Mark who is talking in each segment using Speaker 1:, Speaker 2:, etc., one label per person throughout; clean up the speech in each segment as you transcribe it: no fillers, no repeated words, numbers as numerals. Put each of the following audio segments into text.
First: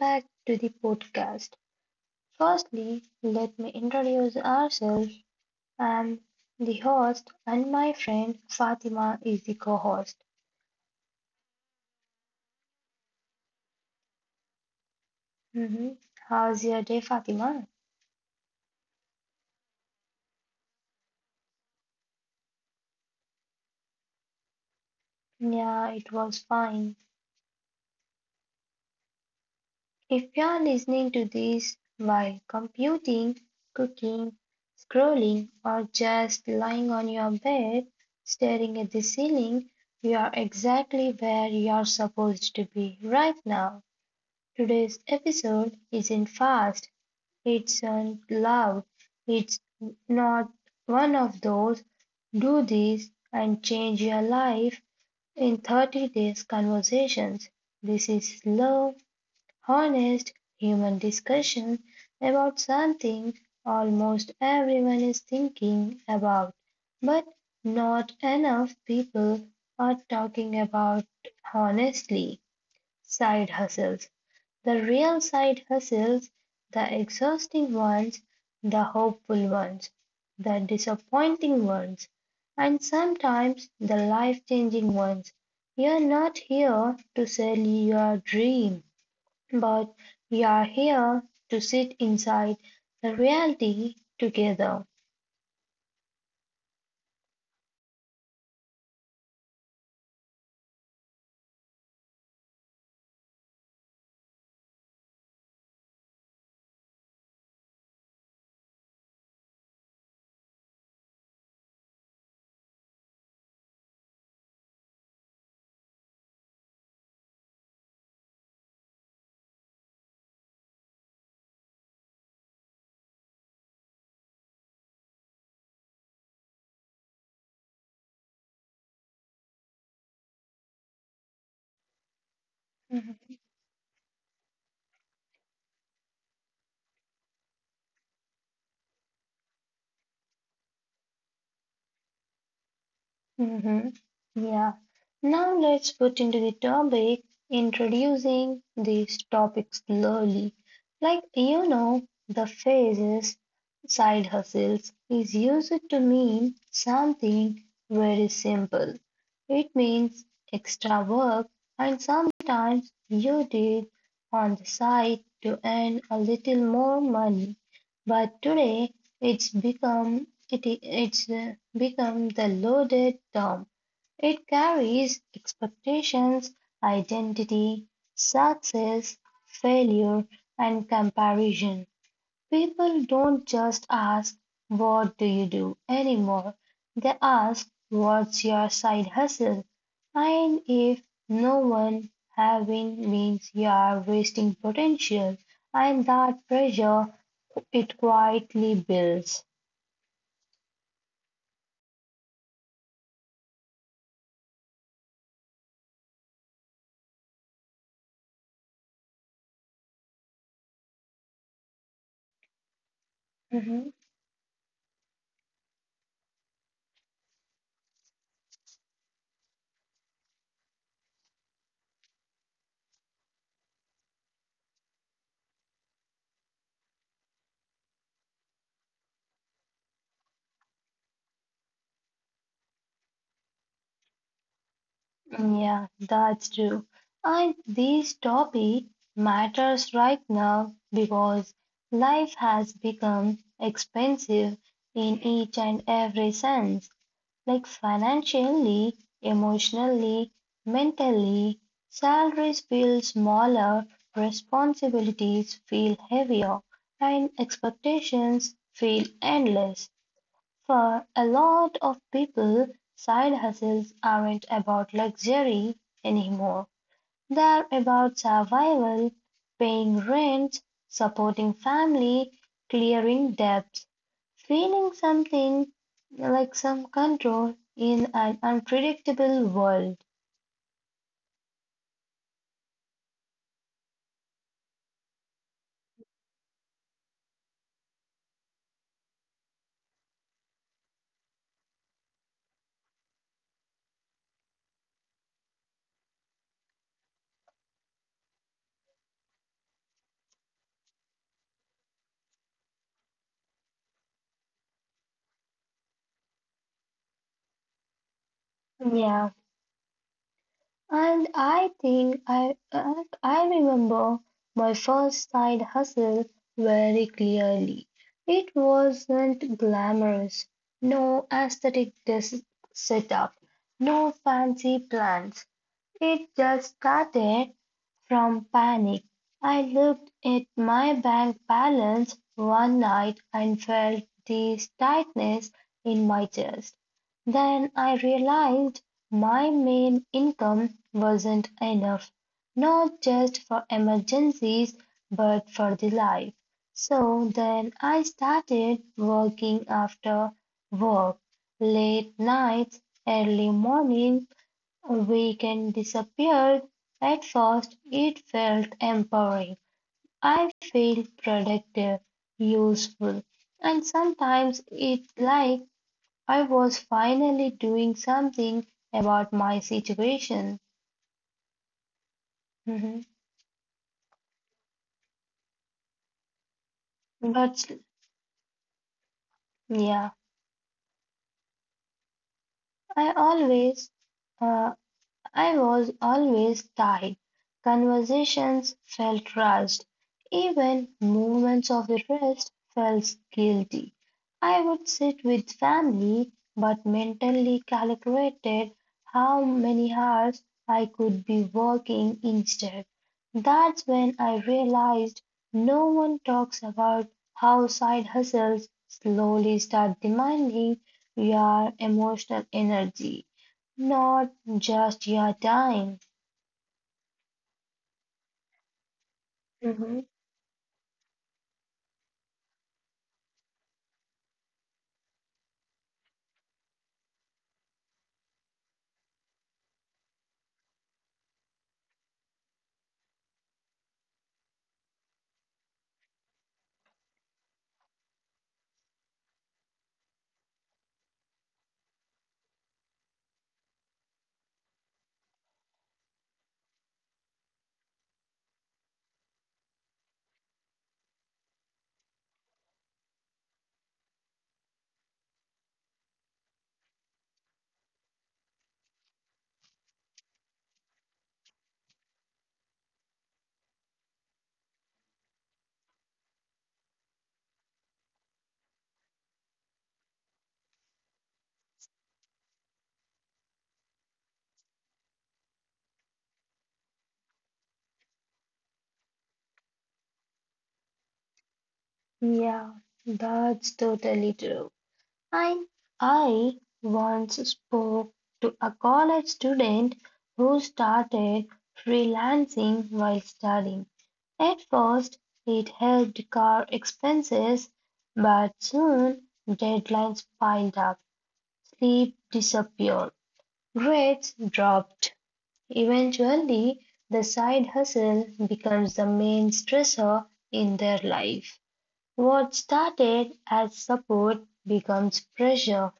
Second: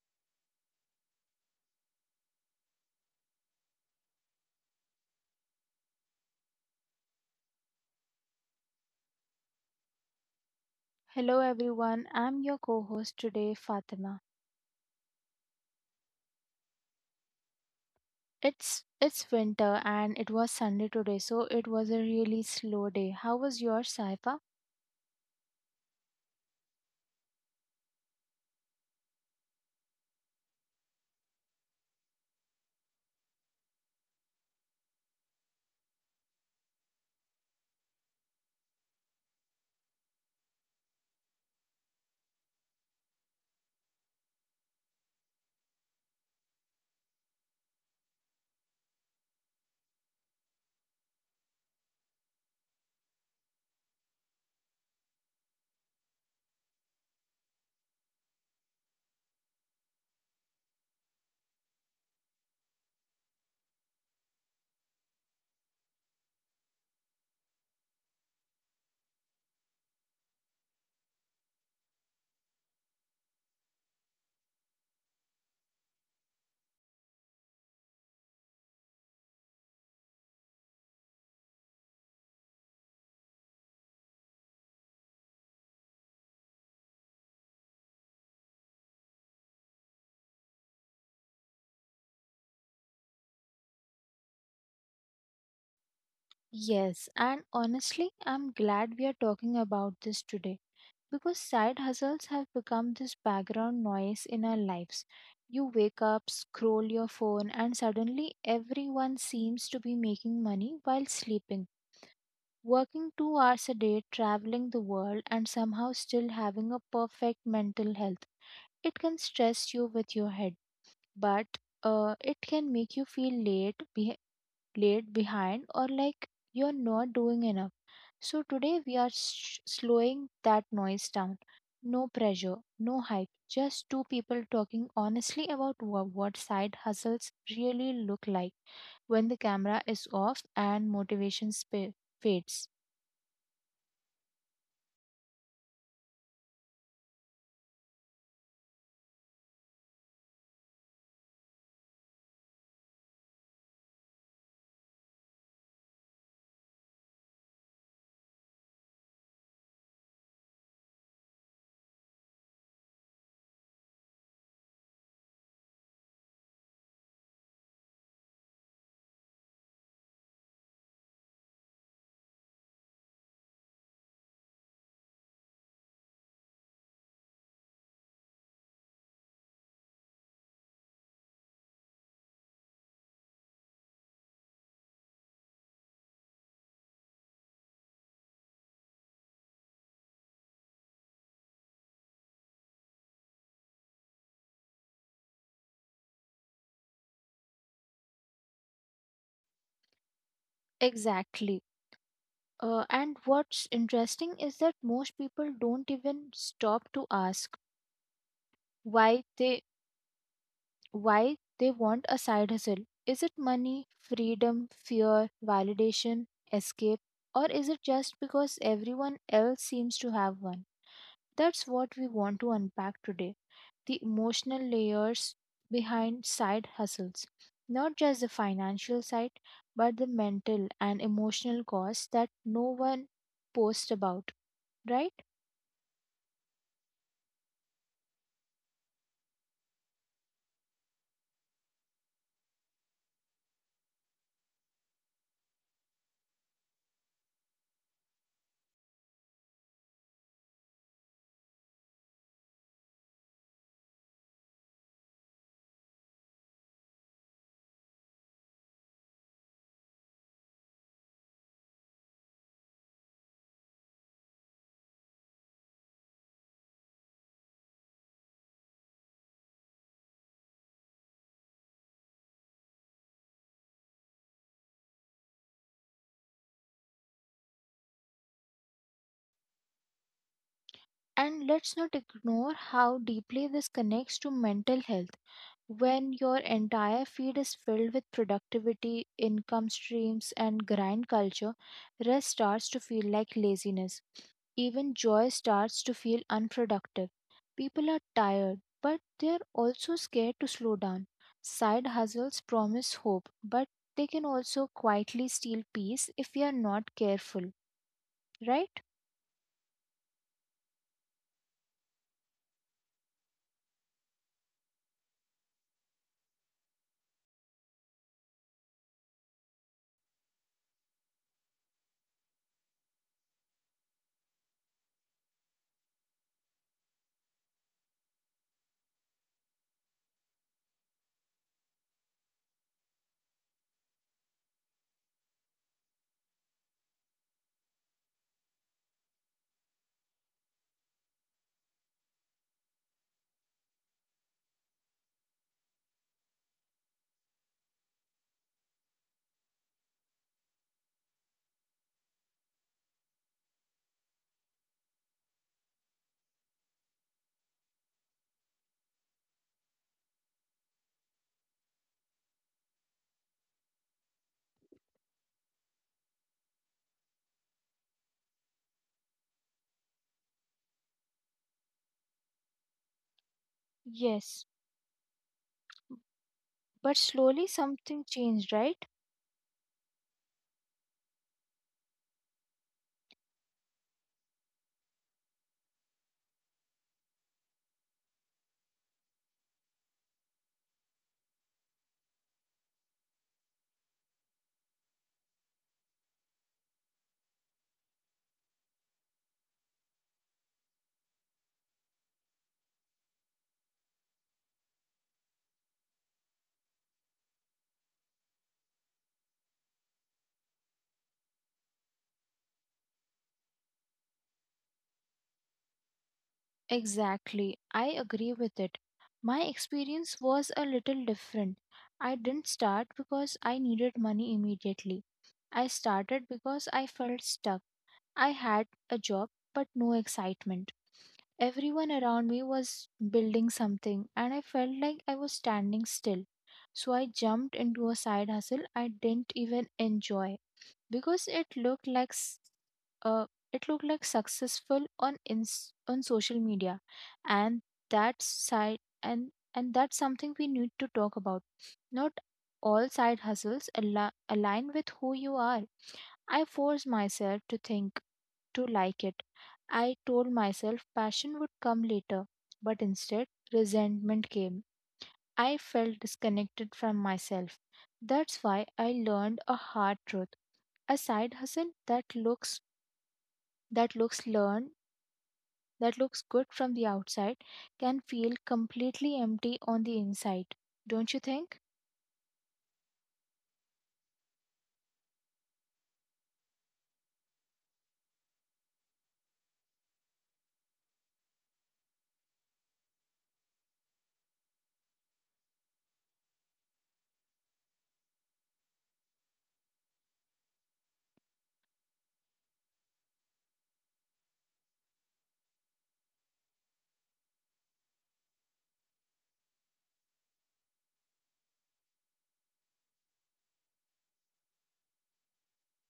Speaker 1: back to the podcast. Firstly, let me introduce ourselves. I'm the host, and my friend Fatima is the co host.
Speaker 2: Hello everyone, I'm your co-host today, Fatima.
Speaker 1: hmm How's your day, Fatima?
Speaker 2: It's winter and it was Sunday today, so it was a really slow day. How was your Saifa?
Speaker 1: Yeah, it was fine. If you are listening to this while computing, cooking, scrolling, or just lying on your bed staring at the ceiling, you are exactly where you are supposed to be right now. Today's episode isn't fast, it's not loud, it's not one of those do this and change your life in 30 days conversations. This is slow, honest, human discussion about something almost everyone is thinking about, but not enough people are talking about honestly. Side hustles. The real side hustles, the exhausting ones, the hopeful ones, the disappointing ones, and sometimes the life changing ones. You're not here to sell your dream, but you're here to sit inside the reality together.
Speaker 2: Yes, and honestly, I'm glad we are talking about this today because side hustles have become this background noise in our lives. You wake up, scroll your phone, and suddenly everyone seems to be making money while sleeping. Working 2 hours a day, traveling the world, and somehow still having a perfect mental health. It can stress you with your head, but it can make you feel late, late behind, or like you're not doing enough. So today we are slowing that noise down. No pressure, no hype, just two people talking honestly about what side hustles really look like when the camera is off and motivation fades.
Speaker 1: Mm-hmm. Yeah. Now let's put into the topic introducing these topics slowly. Like the phrases side hustles is used to mean something very simple. It means extra work and sometimes you did on the side to earn a little more money. But today it's become the loaded term. It carries expectations, identity, success, failure, and comparison. People don't just ask, "What do you do anymore?" They ask, "What's your side hustle?" And if no one having means you are wasting potential, and that pressure it quietly builds.
Speaker 2: Exactly. And what's interesting is that most people don't even stop to ask why they why they want a side hustle. Is it
Speaker 1: Mhm.
Speaker 2: money, freedom, fear, validation, escape, or is it just because everyone else seems to have one? That's what we want to unpack today, the emotional layers behind side hustles. Not just the financial side, but the mental and emotional costs that no one posts about, right?
Speaker 1: Yeah, that's true. And this topic matters right now because life has become expensive in each and every sense, like financially, emotionally, mentally. Salaries feel smaller, responsibilities feel heavier, and expectations feel endless. For a lot of people, side hustles aren't about luxury anymore. They're about survival, paying rent, supporting family, clearing debts, feeling something like some control in an unpredictable world.
Speaker 2: And let's not ignore how deeply this connects to mental health. When your entire feed is filled with productivity, income streams, and grind culture, rest starts to feel like laziness. Even joy starts to feel unproductive. People are tired, but they are also scared to slow down. Side hustles promise hope, but they can also quietly steal peace if we are not careful, right?
Speaker 1: Yeah. And I think I remember my first side hustle very clearly. It wasn't glamorous, no aesthetic setup, no fancy plans. It just started from panic. I looked at my bank balance one night and felt this tightness in my chest. Then I realized my main income wasn't enough, not just for emergencies, but for the life. So then I started working after work, late nights, early morning, we can disappeared. At first it felt empowering. I feel productive, useful, and sometimes it's like I was finally doing something about my situation. Mhm.
Speaker 2: Yes, but slowly
Speaker 1: But
Speaker 2: something changed, right?
Speaker 1: yeah, I always uh, I was always tired. Conversations felt rushed. Even moments of rest felt guilty. I would sit with family, but mentally calculated how many hours I could be working instead. That's when I realized no one talks about how side hustles slowly start demanding your emotional energy. Not just your time.
Speaker 2: Exactly, I agree with it. My
Speaker 1: Mm-hmm.
Speaker 2: experience was a little different. I didn't start because I needed money immediately. I started because I felt stuck. I had a job, but no excitement. Everyone around me was building something, and I felt like I was standing still. So I jumped into a side hustle I didn't even enjoy because uh, it looked like successful on on social media, and that side and that's something we need to talk about. Not all side hustles align with who you are. I forced myself to think to like it. I told myself passion would come later, but instead, resentment came. I felt disconnected from myself. That's why I learned a hard truth. A side hustle that looks learned, that looks good from the outside, can feel completely empty on the inside. Don't you think?
Speaker 1: Yeah, that's totally true. I I once spoke to a college student who started freelancing while studying. At first, it helped cover expenses, but soon deadlines piled up, sleep disappeared, grades dropped. Eventually, the side hustle becomes the main stressor in their life. What started as support becomes pressure.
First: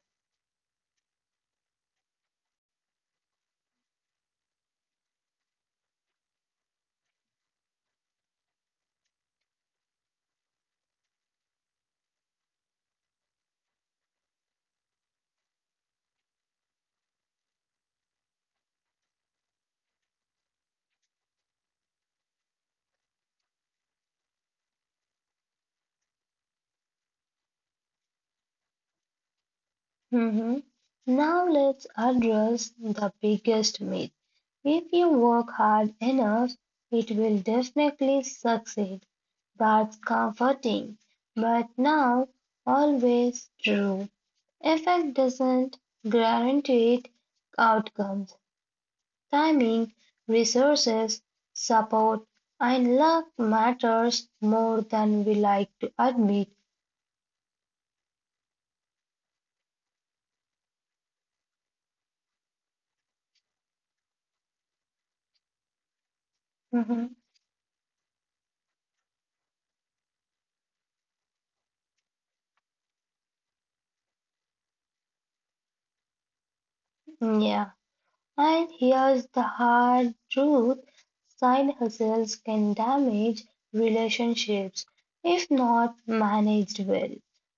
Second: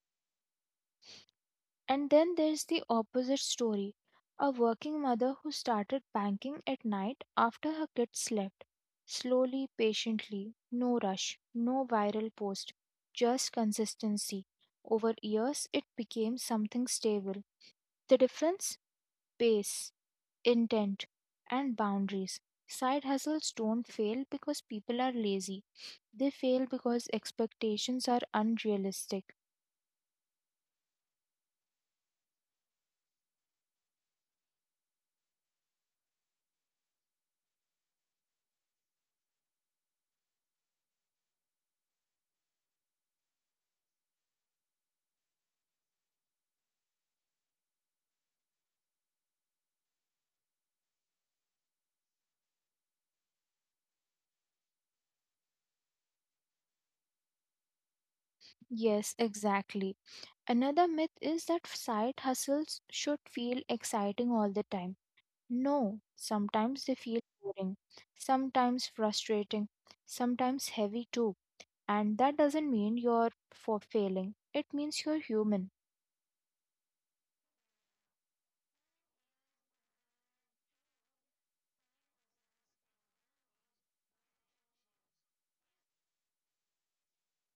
Speaker 2: And then there's the opposite story, a working mother who started banking at night after her kids slept. Slowly, patiently, no rush, no viral post, just consistency. Over years, it became something stable. The difference? Pace, intent, and boundaries. Side hustles don't fail because people are lazy, they fail because expectations are unrealistic.
Speaker 1: Mhm. Now, let's address the biggest myth. If you work hard enough, it will definitely succeed. That's comforting, but now always true. Effect doesn't guarantee outcomes. Timing, resources, support, and luck matters more than we like to admit.
Speaker 2: Yes, exactly. Another myth is that side hustles should feel exciting all the time. No, sometimes they
Speaker 1: Mhm.
Speaker 2: feel boring, sometimes frustrating, sometimes heavy too. And that doesn't mean you're for failing. It means you're human.
Speaker 1: Yeah, and here's the hard truth. Side hustles can damage relationships if not managed well.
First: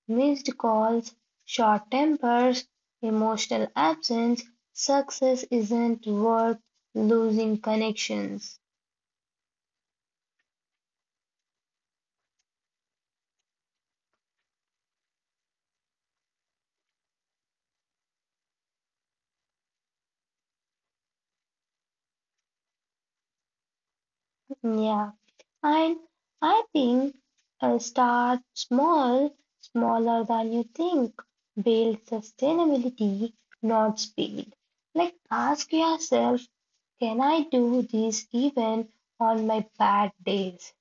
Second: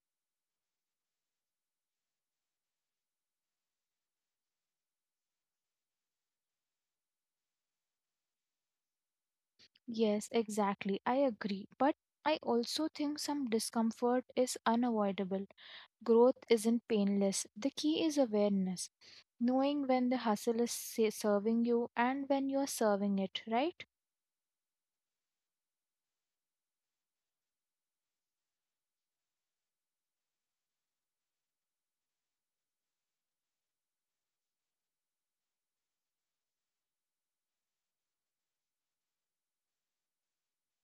Speaker 1: Missed calls, short tempers, emotional absence, success isn't worth losing connections.
Speaker 2: Yes, exactly. I agree. But I also think some discomfort is unavoidable. Growth isn't painless. The key is awareness. Knowing when the hustle is serving you and when you're serving it, right?
Speaker 1: Yeah, and I think start small, smaller than you think. Build sustainability, not speed. Like ask yourself, can I do this even on my bad days?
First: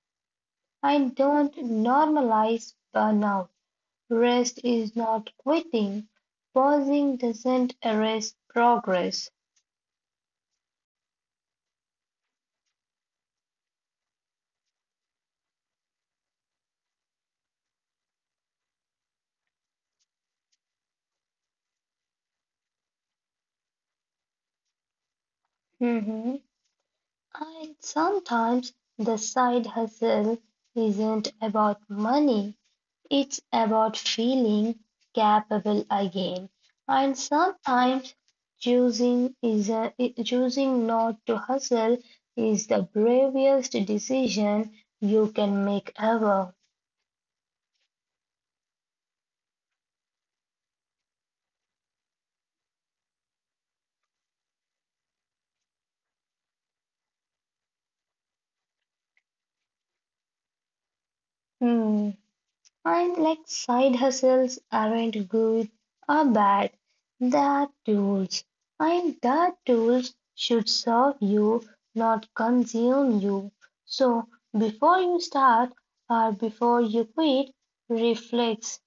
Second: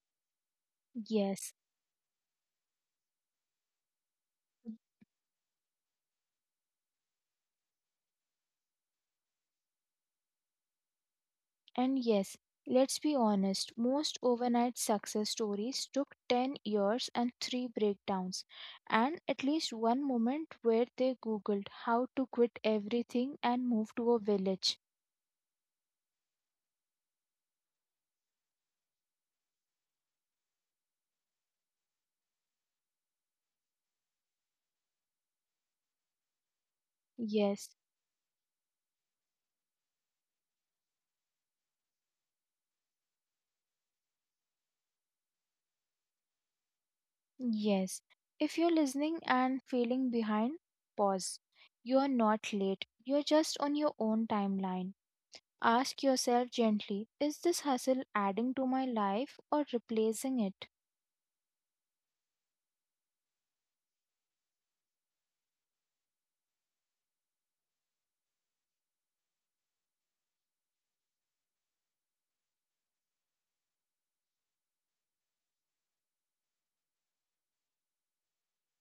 Speaker 1: And don't
Speaker 2: Yes.
Speaker 1: normalize burnout. Rest is not quitting. Pausing doesn't erase progress.
Speaker 2: And yes, let's be honest, most overnight success stories took 10 years and 3 breakdowns, and at least one moment where they googled how to quit everything and move to a village.
Speaker 1: Mhm. And sometimes the side hustle isn't about money, it's about feeling capable again. And
Speaker 2: Yes,
Speaker 1: sometimes choosing is a, choosing not to hustle is the bravest decision you can make ever.
Speaker 2: yes. If you're listening and feeling behind, pause. You're not late, you're just on your own timeline. Ask yourself gently, is this hustle adding to my life or replacing it?
Speaker 1: Hmm. And like side hustles aren't good or bad, they're tools. And that tools should serve you, not consume you. So before you start or before you quit, reflect.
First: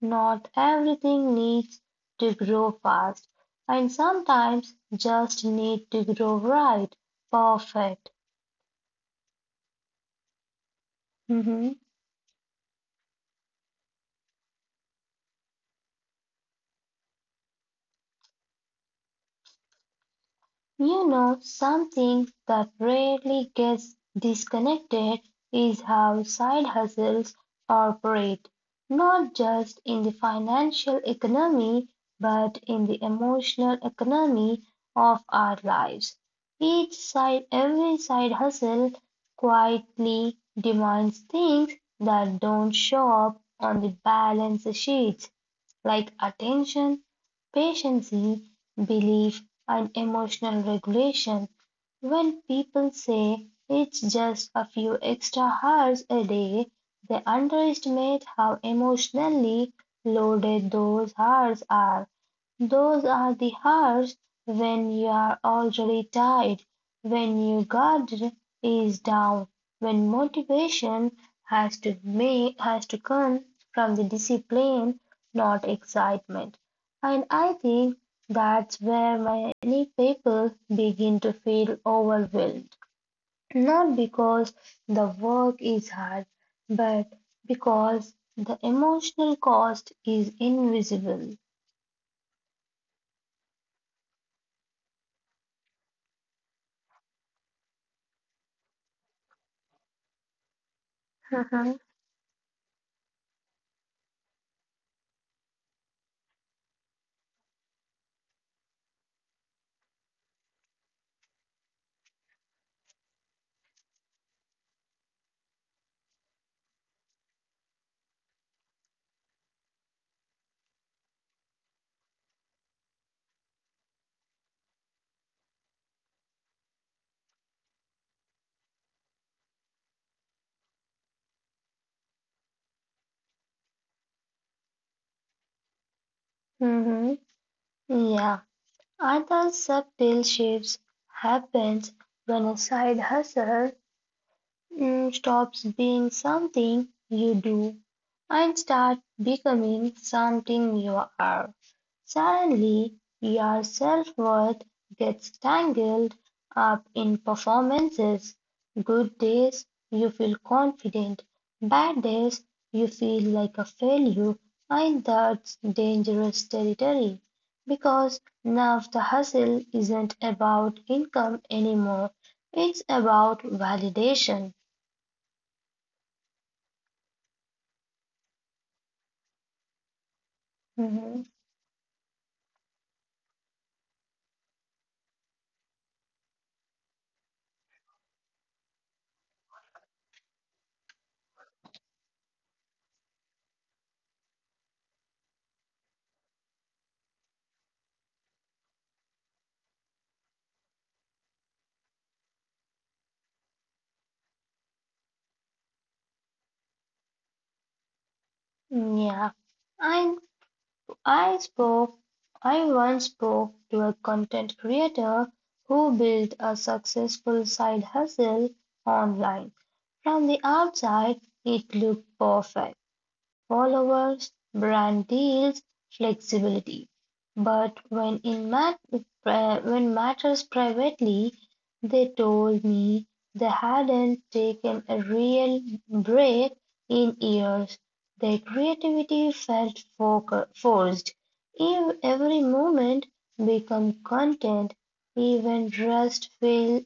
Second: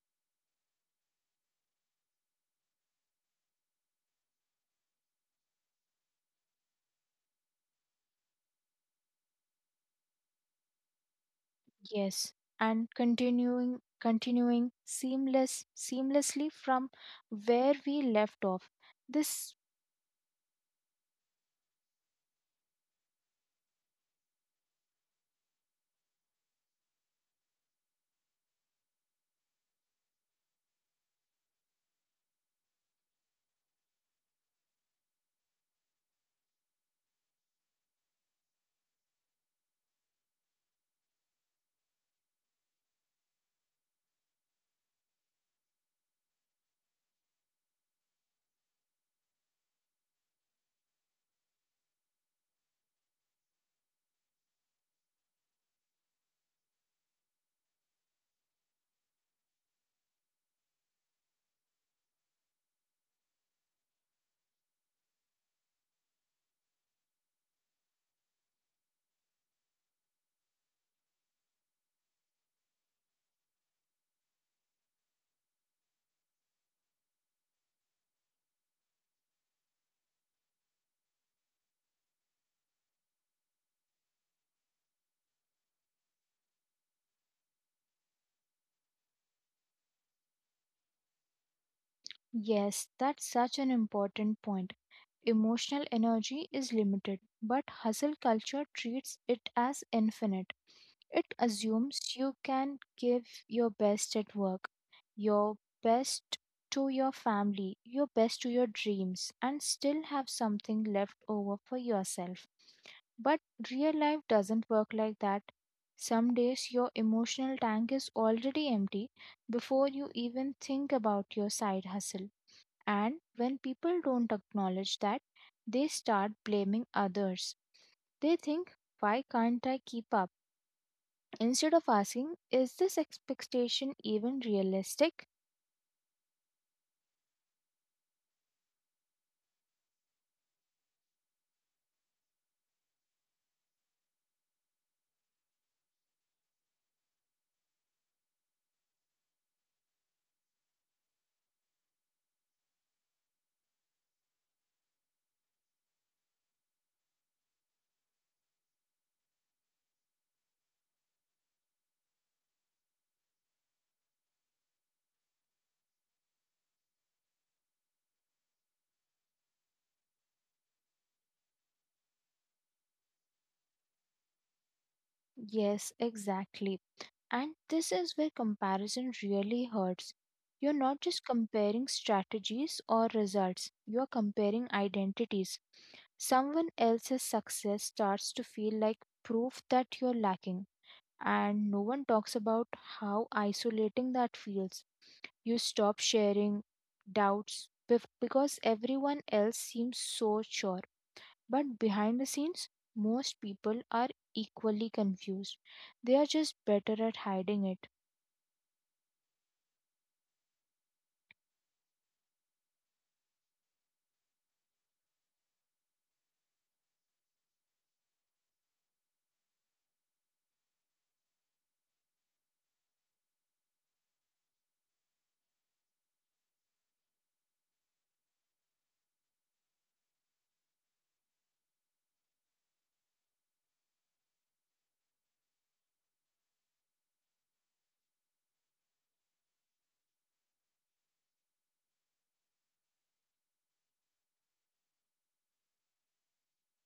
Speaker 1: Not everything needs to grow fast, and sometimes just need to grow right, perfect. Mm-hmm.
Speaker 2: Yes, and continuing seamlessly from where we left off. This
Speaker 1: Something that rarely gets disconnected is how side hustles operate, not just in the financial economy, but in the emotional economy of our lives. Every side hustle quietly demands things that don't show up on the balance sheets like attention, patience, belief, and emotional regulation. When people say it's just a few extra hours a day, they underestimate how emotionally loaded those hours are. Those are the hours when you're already tired, when your guard is down, when motivation has to come from the discipline, not excitement. And I think that's where many people begin to feel overwhelmed. Not because the work is hard, but because the emotional cost is invisible.
Speaker 2: yes, that's such an important point. Emotional energy is limited, but hustle culture treats it as infinite. It
Speaker 1: Mhm.
Speaker 2: assumes you can give your best at work, your best to your family, your best to your dreams, and still have something left over for yourself. But real life doesn't work like that. Some days your emotional tank is already empty before you even think about your side hustle. And when people don't acknowledge that, they start blaming others. They think, why can't I keep up? Instead of asking, is this expectation even realistic?
Speaker 1: Mhm. Yeah, other subtle shifts happens when a side hustle stops being something you do and start becoming something you are. Suddenly, your self worth gets tangled up in performances. Good days, you feel confident. Bad days, you feel like a failure. And that's dangerous territory because now the hustle isn't about income anymore, it's about validation.
Speaker 2: Yes, exactly. And this is where comparison really hurts. You're not just
Speaker 1: Mhm.
Speaker 2: comparing strategies or results, you're comparing identities. Someone else's success starts to feel like proof that you're lacking, and no one talks about how isolating that feels. You stop sharing doubts because everyone else seems so sure. But behind the scenes, most people are equally confused. They are just better at hiding it.
Speaker 1: Yeah, I I spoke I once spoke to a content creator who built a successful side hustle online. From the outside, it looked perfect. Followers, brand deals, flexibility, but when matters privately, they told me they hadn't taken a real break in years. Their creativity felt forced. Every moment became content, even rest feel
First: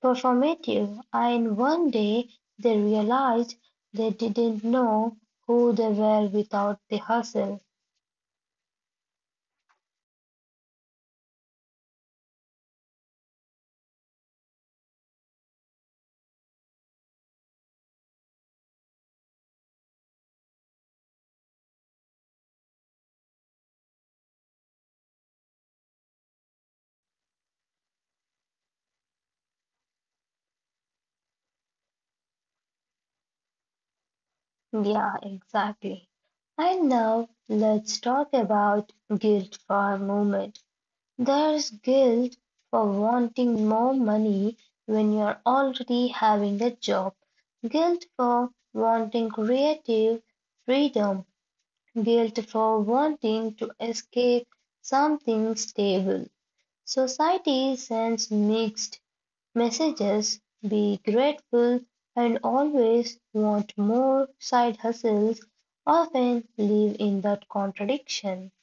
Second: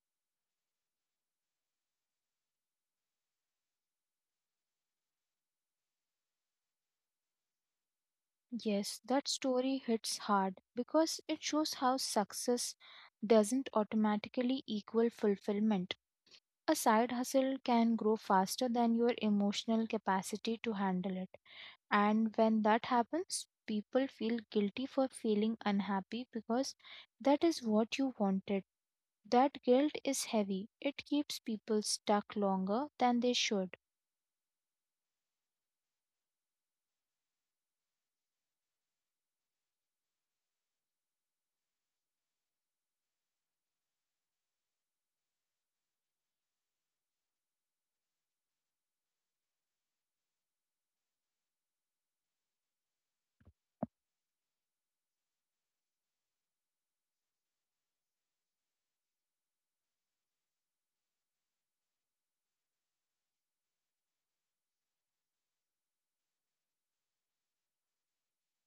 Speaker 1: performative and one day they realized they didn't know who they were without the hustle.
Speaker 2: Yes, that story hits hard because it shows how success doesn't automatically equal fulfillment. A side hustle can grow faster than your emotional capacity to handle it. And when that happens, people feel guilty for feeling unhappy because that is what you wanted. That guilt is heavy, it keeps people stuck longer than they should.
Speaker 1: Yeah, exactly. And now let's talk about guilt for a moment. There's guilt for wanting more money when you're already having a job, guilt for wanting creative freedom, guilt for wanting to escape something stable. Society sends mixed messages be grateful and always want more side hustles often live in that contradiction.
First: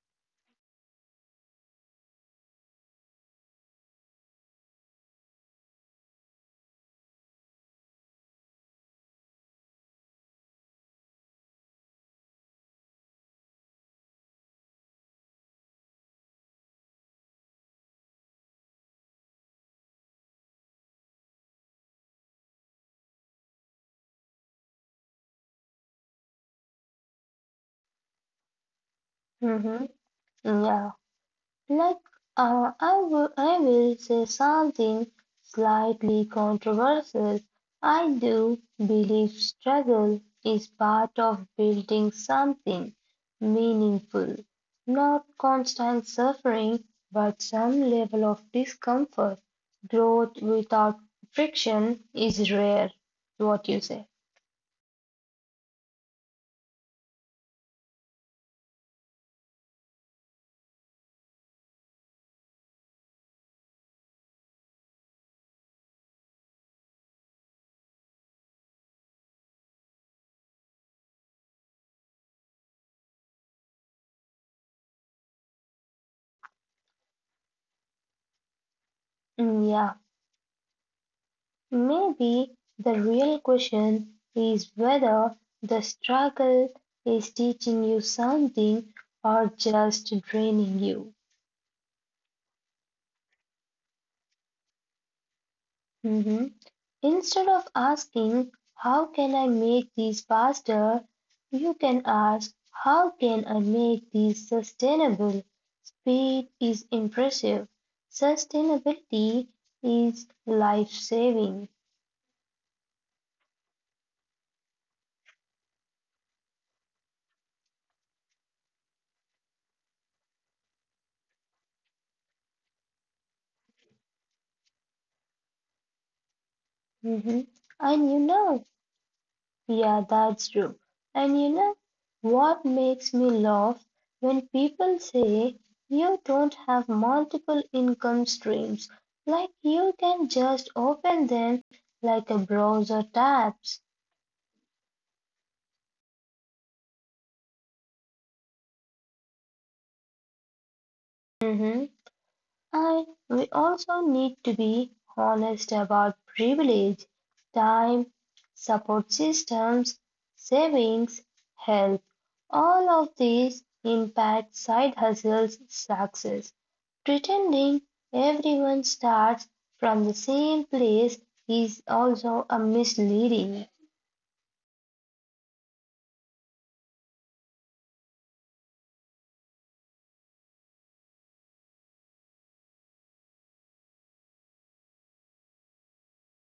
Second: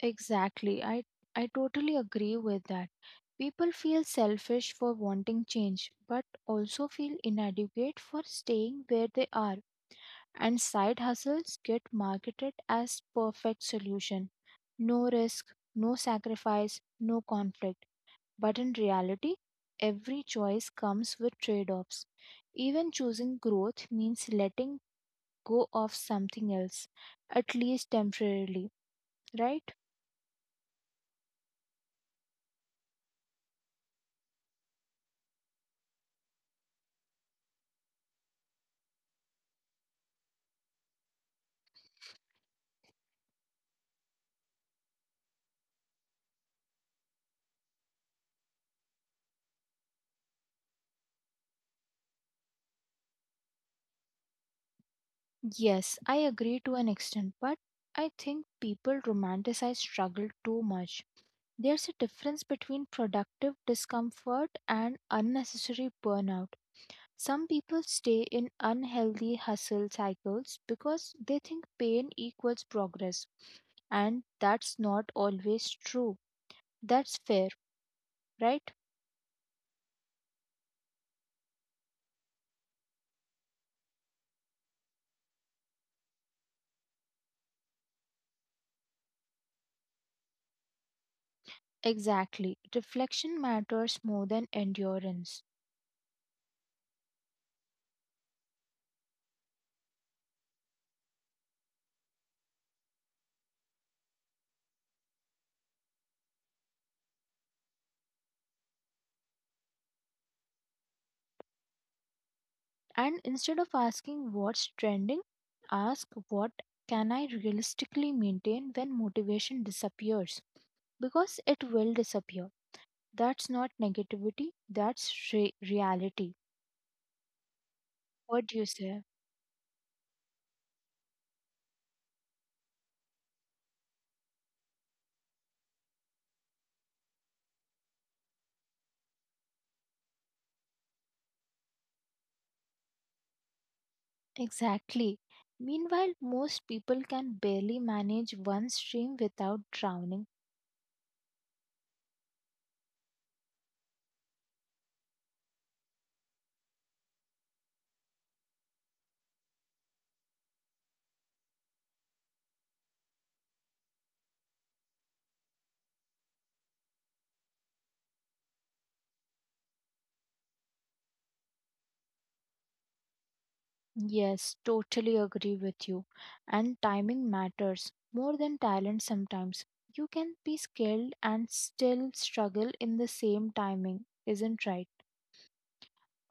Speaker 2: Exactly. I totally agree with that. People feel selfish for wanting change, but also feel inadequate for staying where they are. And side hustles get marketed as perfect solution. No risk, no sacrifice, no conflict. But in reality, every choice comes with trade-offs. Even choosing growth means letting go of something else, at least temporarily,
Speaker 1: Hmm.
Speaker 2: right?
Speaker 1: Yeah. Like, I will say something slightly controversial. I do believe struggle is part of building something meaningful, not constant suffering, but some level of discomfort. Growth without friction is rare. What you say?
Speaker 2: Yes, I agree to an extent, but I think people romanticize struggle too much. There's a difference between productive discomfort and unnecessary burnout. Some people stay in unhealthy hustle cycles because they think pain equals progress, and that's not always true. That's fair, right?
Speaker 1: Mm, yeah. Maybe the real question is whether the struggle is teaching you something or just draining you.
Speaker 2: Exactly. Reflection matters more than endurance.
Speaker 1: Mhm. Instead of asking, "How can I make these faster?" you can ask, "How can I make these sustainable?" Speed is impressive. Sustainability is life saving.
Speaker 2: And instead of asking what's trending, ask what can I realistically maintain when motivation disappears? Because it will disappear. That's not negativity, that's reality.
Speaker 1: And
Speaker 2: What do you say?
Speaker 1: yeah, that's true. And you know what makes me laugh when people say you don't have multiple income streams, like you can just open them like a browser tabs.
Speaker 2: Exactly. Meanwhile, most people can barely manage one stream without drowning.
Speaker 1: Mhm. And we also need to be honest about privilege, time, support systems, savings, health. All of these impact side hustles success. Pretending everyone starts from the same place is also a misleading.
Speaker 2: Yes, totally agree with you. And timing matters more than talent sometimes. You can be skilled and still struggle in the same timing, isn't right?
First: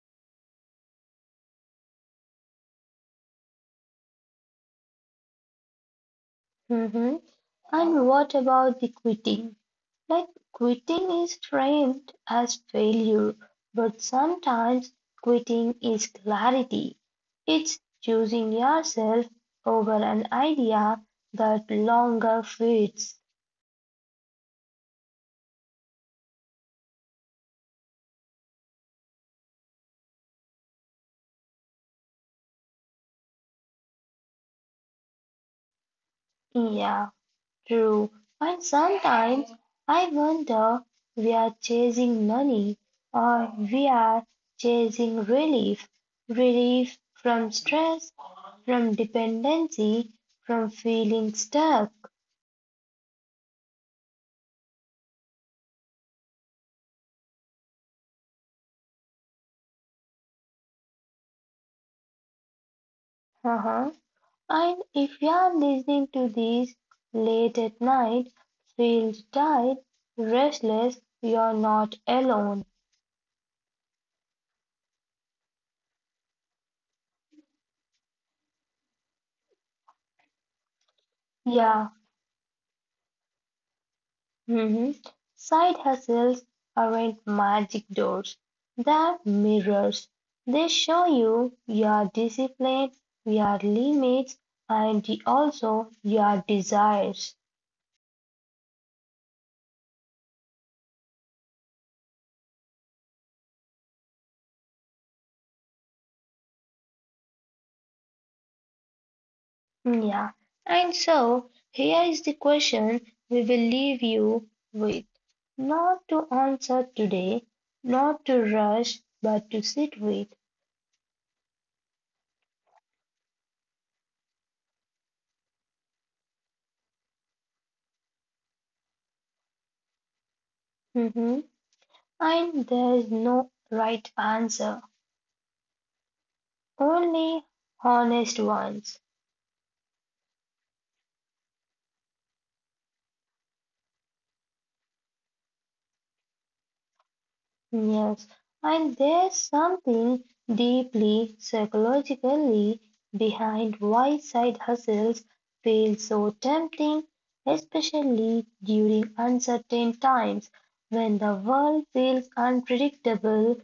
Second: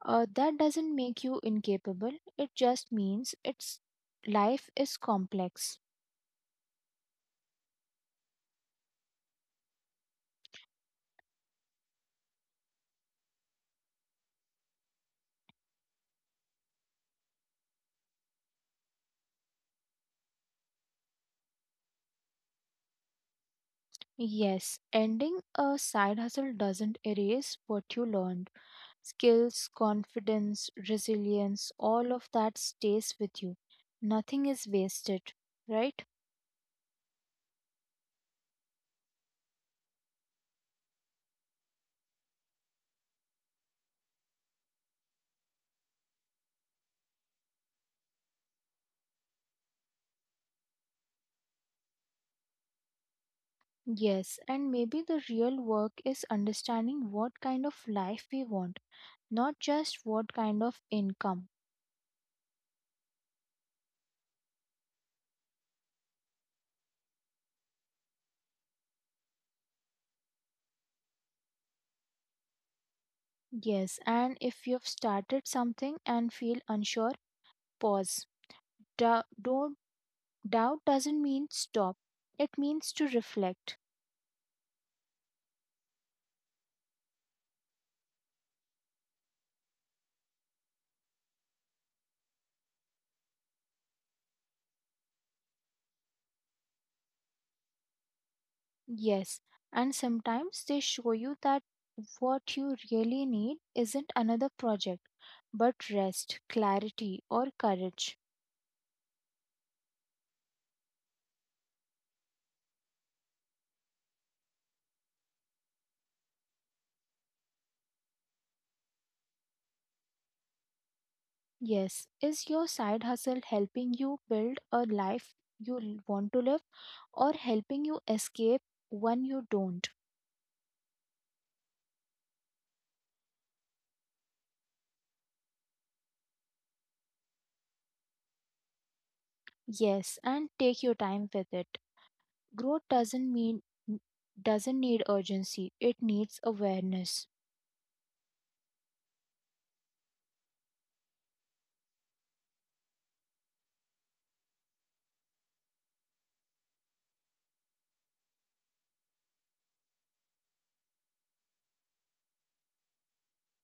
Speaker 2: That doesn't make you incapable. It just means it's life is complex.
Speaker 1: Mhm. And what about the quitting? Like quitting is framed as failure, but sometimes quitting is clarity. It's choosing yourself over an idea that longer fits.
Speaker 2: Yes, ending a side hustle doesn't erase what you learned. Skills, confidence, resilience, all of that stays with you. Nothing is wasted, right?
Speaker 1: Yeah, true. And sometimes I wonder we are chasing money or we are chasing relief. Relief from stress, from dependency, from feeling stuck.
Speaker 2: Yes, and maybe the real work is understanding what kind of life we want, not just what kind of income.
Speaker 1: Uh-huh. And if you're listening to this late at night, feel tired, restless, you're not alone.
Speaker 2: Yes, and if you've started something and feel unsure, pause. Dou- don't, doubt doesn't mean stop,
Speaker 1: Yeah,
Speaker 2: it means to reflect.
Speaker 1: mhm. Side hustles aren't magic doors, they're mirrors. They show you your discipline, your limits, and also your desires.
Speaker 2: Yes, and sometimes they show you that what you really need isn't another project, but rest, clarity, or courage.
Speaker 1: Yeah. And so here is the question we will leave you with. Not to answer today, not to rush, but to sit with.
Speaker 2: Yes. Is your side hustle helping you build a life you want to live or helping you escape one you don't?
Speaker 1: Mhm. And there is no right answer, only honest ones.
Speaker 2: Yes, and take your time with it. Growth doesn't need urgency. It needs awareness.
Speaker 1: Yes, and there's something deeply psychologically behind why side hustles feel so tempting, especially during uncertain times when the world feels unpredictable,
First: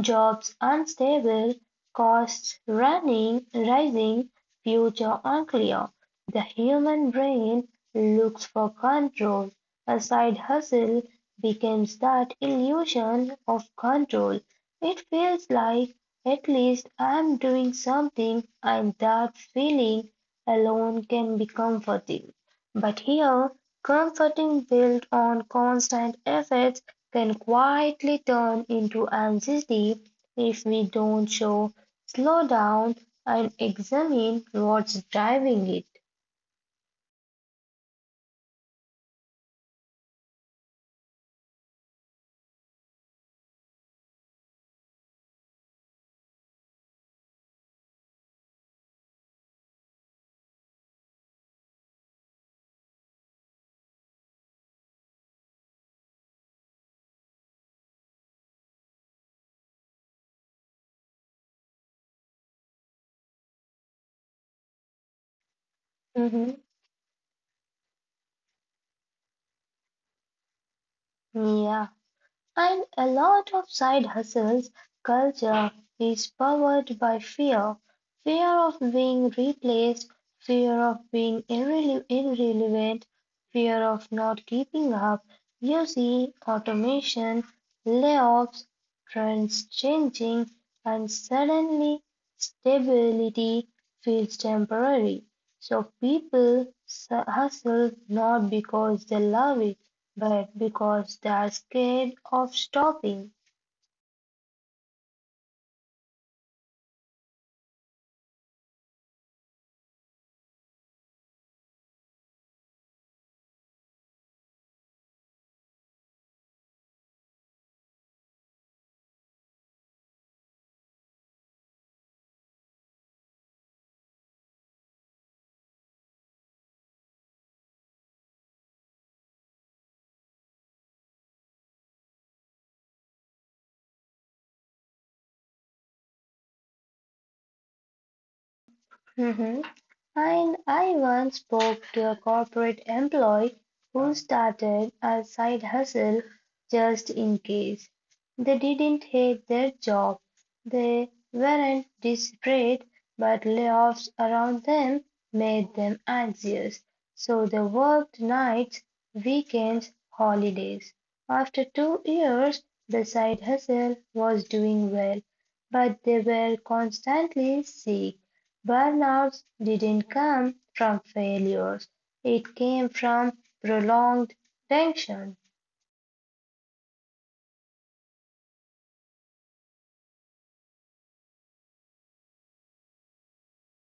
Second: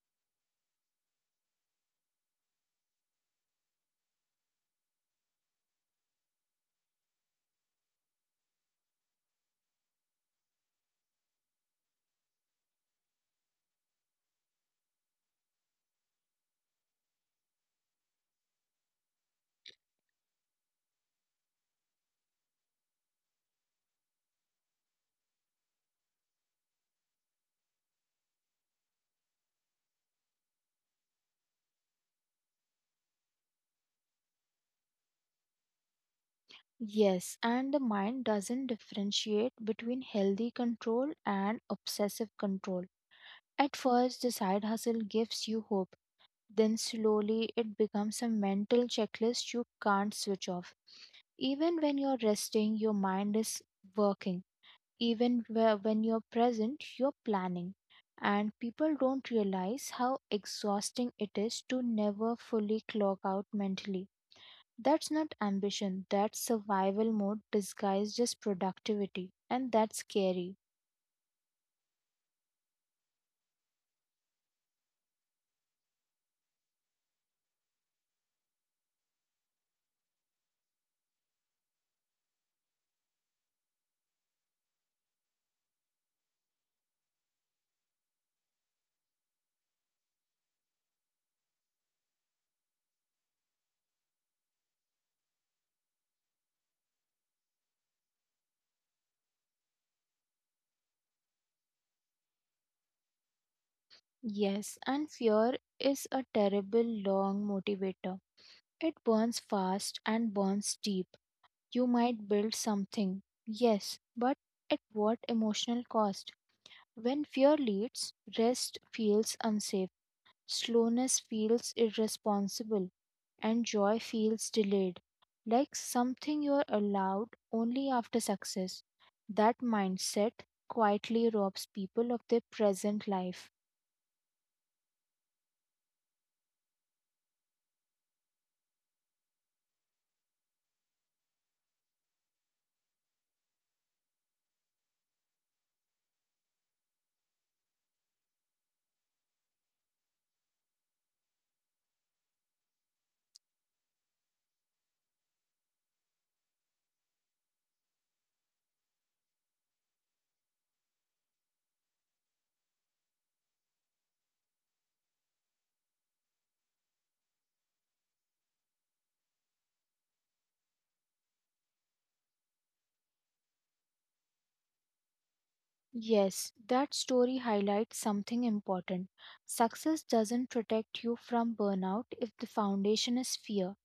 Speaker 1: jobs unstable, costs running, rising, future unclear. The human brain looks for control. A side hustle becomes that illusion of control. It feels like at least I'm doing something, and that feeling alone can be comforting. But here, comforting built on constant efforts can quietly turn into anxiety if we don't show, slow down, and examine what's driving it.
Speaker 2: Yes, and the mind doesn't differentiate between healthy control and obsessive control. At first, the side hustle gives you hope. Then slowly it becomes a mental checklist you can't switch off. Even when you're resting, your mind is working. Even when you're present, you're planning. And people don't realize how exhausting it is to never fully clock out mentally. That's not ambition, that's
Speaker 1: Mhm.
Speaker 2: survival mode disguised as productivity. And that's scary.
Speaker 1: Yeah. And a lot of side hustles culture is powered by fear. Of being replaced, fear of being irrelevant, fear of not keeping up. You see automation, layoffs, trends changing, and suddenly stability feels temporary. So people hustle not because they love it but because they are scared of stopping.
Speaker 2: Yes, and fear is a terrible long motivator. It burns fast and burns deep. You might build something, yes, but at what emotional cost? When fear leads, rest feels unsafe, slowness feels irresponsible, and joy feels delayed, like something you're allowed only after success. That mindset quietly robs people of their present life.
Speaker 1: Mhm. And I once spoke to a corporate employee who started a side hustle just in case. They didn't hate their job. They weren't desperate, but layoffs around them made them anxious. So they worked nights, weekends, holidays. After 2 years, the side hustle was doing well, but they were constantly sick. Burnouts didn't come from failures. It came from prolonged tension.
Speaker 2: Yes, that story highlights something important. Success doesn't protect you from burnout if the foundation is fear.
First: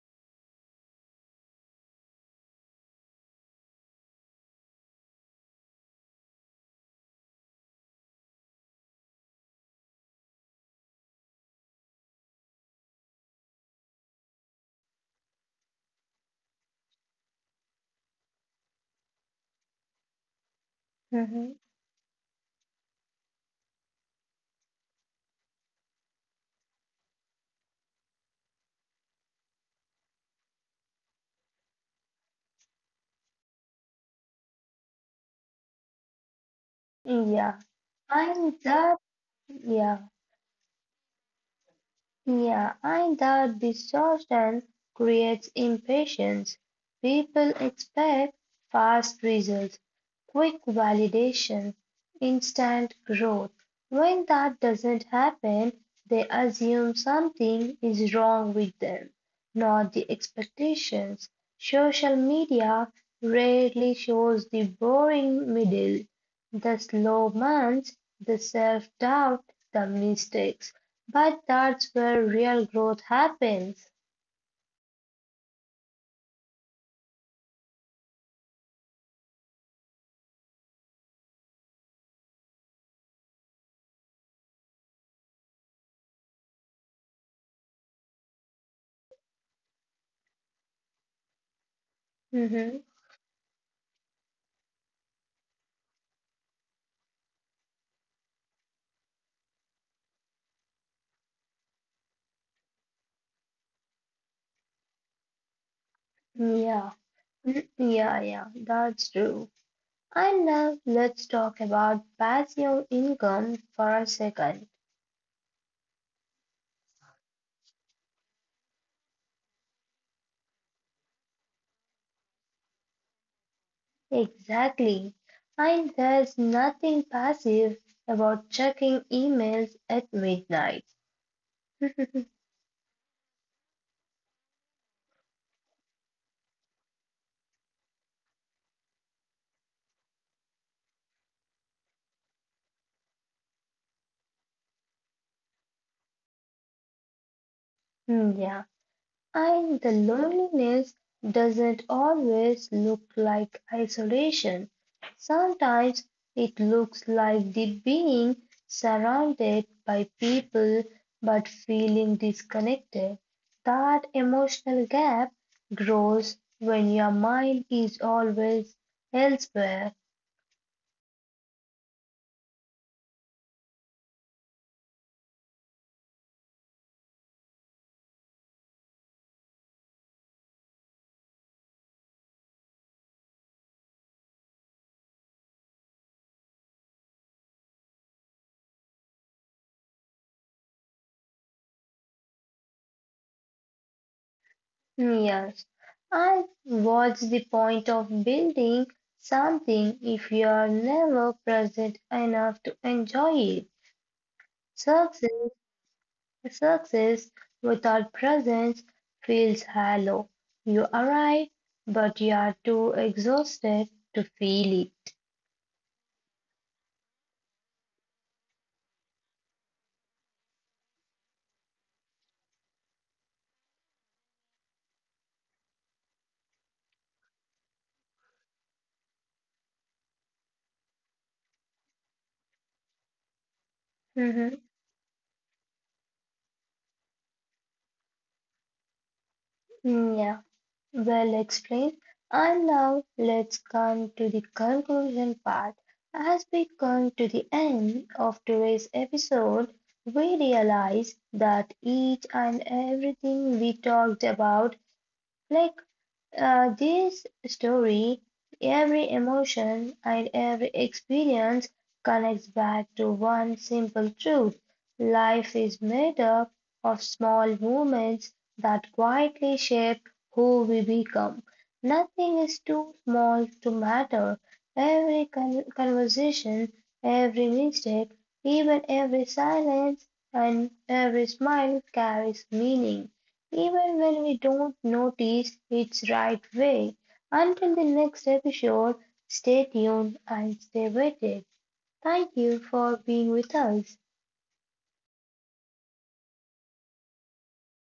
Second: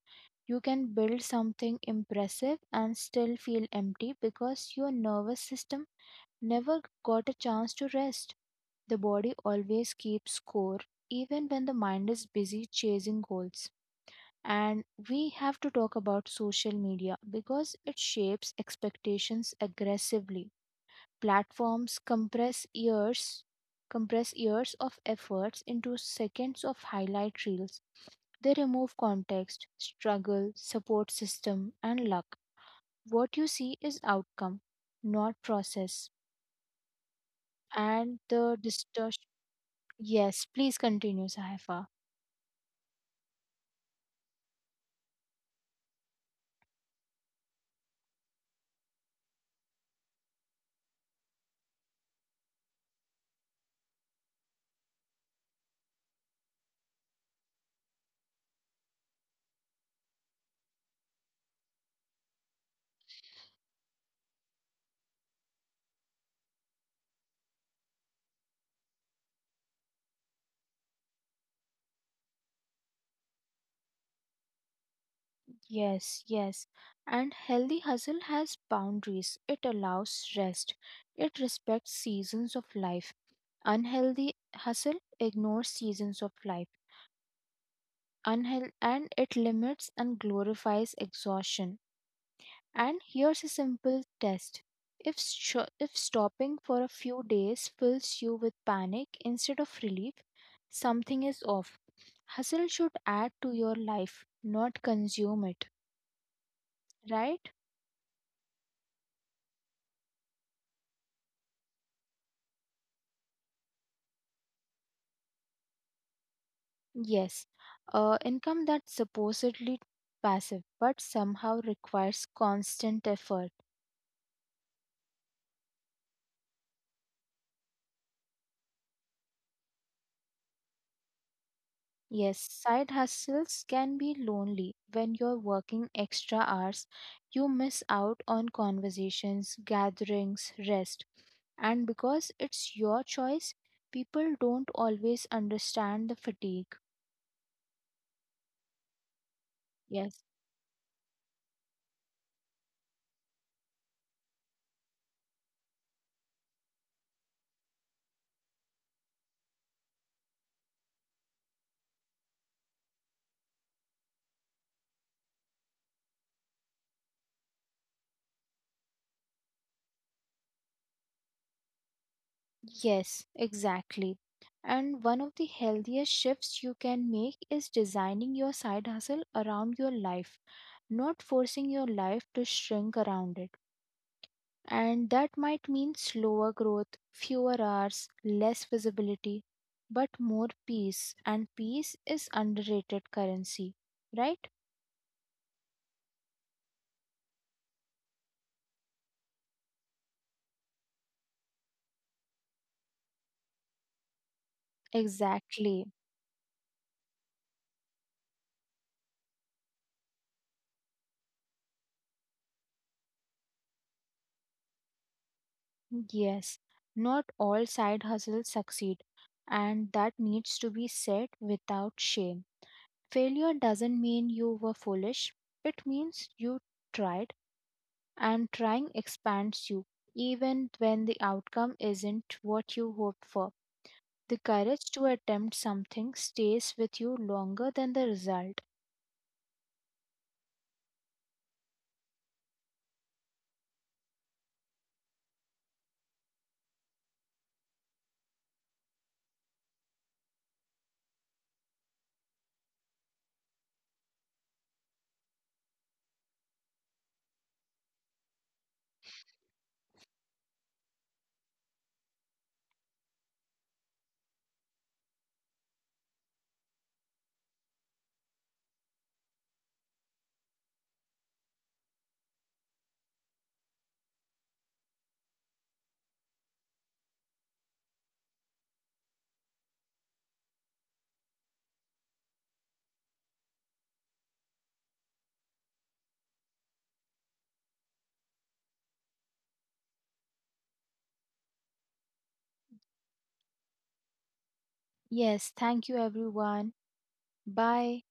Speaker 2: You can build something impressive and still feel empty because your nervous system never got a chance to rest. The body always keeps score, even when the mind is busy chasing goals. And we have to talk about social media because it shapes expectations aggressively.
Speaker 1: Hmm.
Speaker 2: Platforms compress years of efforts into seconds of highlight reels, they remove context, struggle, support system, and luck. What you see is outcome, not process.
Speaker 1: Yeah.
Speaker 2: And the
Speaker 1: And that,
Speaker 2: distortion.
Speaker 1: yeah.
Speaker 2: Yes, please continue, Sahifa.
Speaker 1: Yeah, and that distortion creates impatience. People expect fast results, quick validation, instant growth. When that doesn't happen, they assume something is wrong with them, not the expectations. Social media rarely shows the boring middle, the slow months, the self doubt, the mistakes. But that's where real growth happens.
Speaker 2: Yes, yes. And healthy hustle has boundaries. It allows rest. It respects seasons of life. Unhealthy hustle ignores seasons of life. And it limits and glorifies exhaustion.
Speaker 1: Hmm.
Speaker 2: And here's a simple test. If stopping for a few days fills you with panic instead of relief, something is off. Hustle should add to your life, not consume it,
Speaker 1: Yeah.
Speaker 2: right?
Speaker 1: Mm, yeah, yeah, that's true. And now let's talk about passive income for a second.
Speaker 2: Yes, income that's supposedly passive but somehow requires constant effort.
Speaker 1: Exactly. And there's nothing passive about checking emails at midnight.
Speaker 2: Yes, side hustles can be lonely when you're working extra hours. You miss out on conversations, gatherings, rest. And because it's your choice, people don't always understand the fatigue.
Speaker 1: Yeah, and the
Speaker 2: Yes.
Speaker 1: loneliness doesn't always look like isolation. Sometimes it looks like the being surrounded by people but feeling disconnected. That emotional gap grows when your mind is always elsewhere.
Speaker 2: Yes, exactly. And one of the healthiest shifts you can make is designing your side hustle around your life, not forcing your life to shrink around it. And that might mean slower growth, fewer hours, less visibility, but more peace. And peace is underrated currency, right?
Speaker 1: Yes, and what's the point of building something if you're never present enough to enjoy it? Success,
Speaker 2: Exactly.
Speaker 1: success without presence feels hollow. You arrive, but you are too exhausted to feel it.
Speaker 2: Yes, not all side hustles succeed, and that needs to be said without shame. Failure doesn't mean you were foolish, it means you tried, and trying expands you, even when the outcome isn't what you hoped for. The
Speaker 1: Mm-hmm.
Speaker 2: courage to attempt something stays with you longer than the result.
Speaker 1: Yeah, well explained. And now let's come to the conclusion part. As we come to the end of today's episode, we realize that each and everything we talked about, like this story, every emotion and every experience connects back to one simple truth. Life is made up of small moments that quietly shape who we become. Nothing is too small to matter. Every conversation, every mistake, even every silence and every smile carries meaning even when we don't notice it's right way. Until the next episode, stay tuned and stay with it. Thank you for being with us.
Speaker 2: Yes, thank you, everyone. Bye.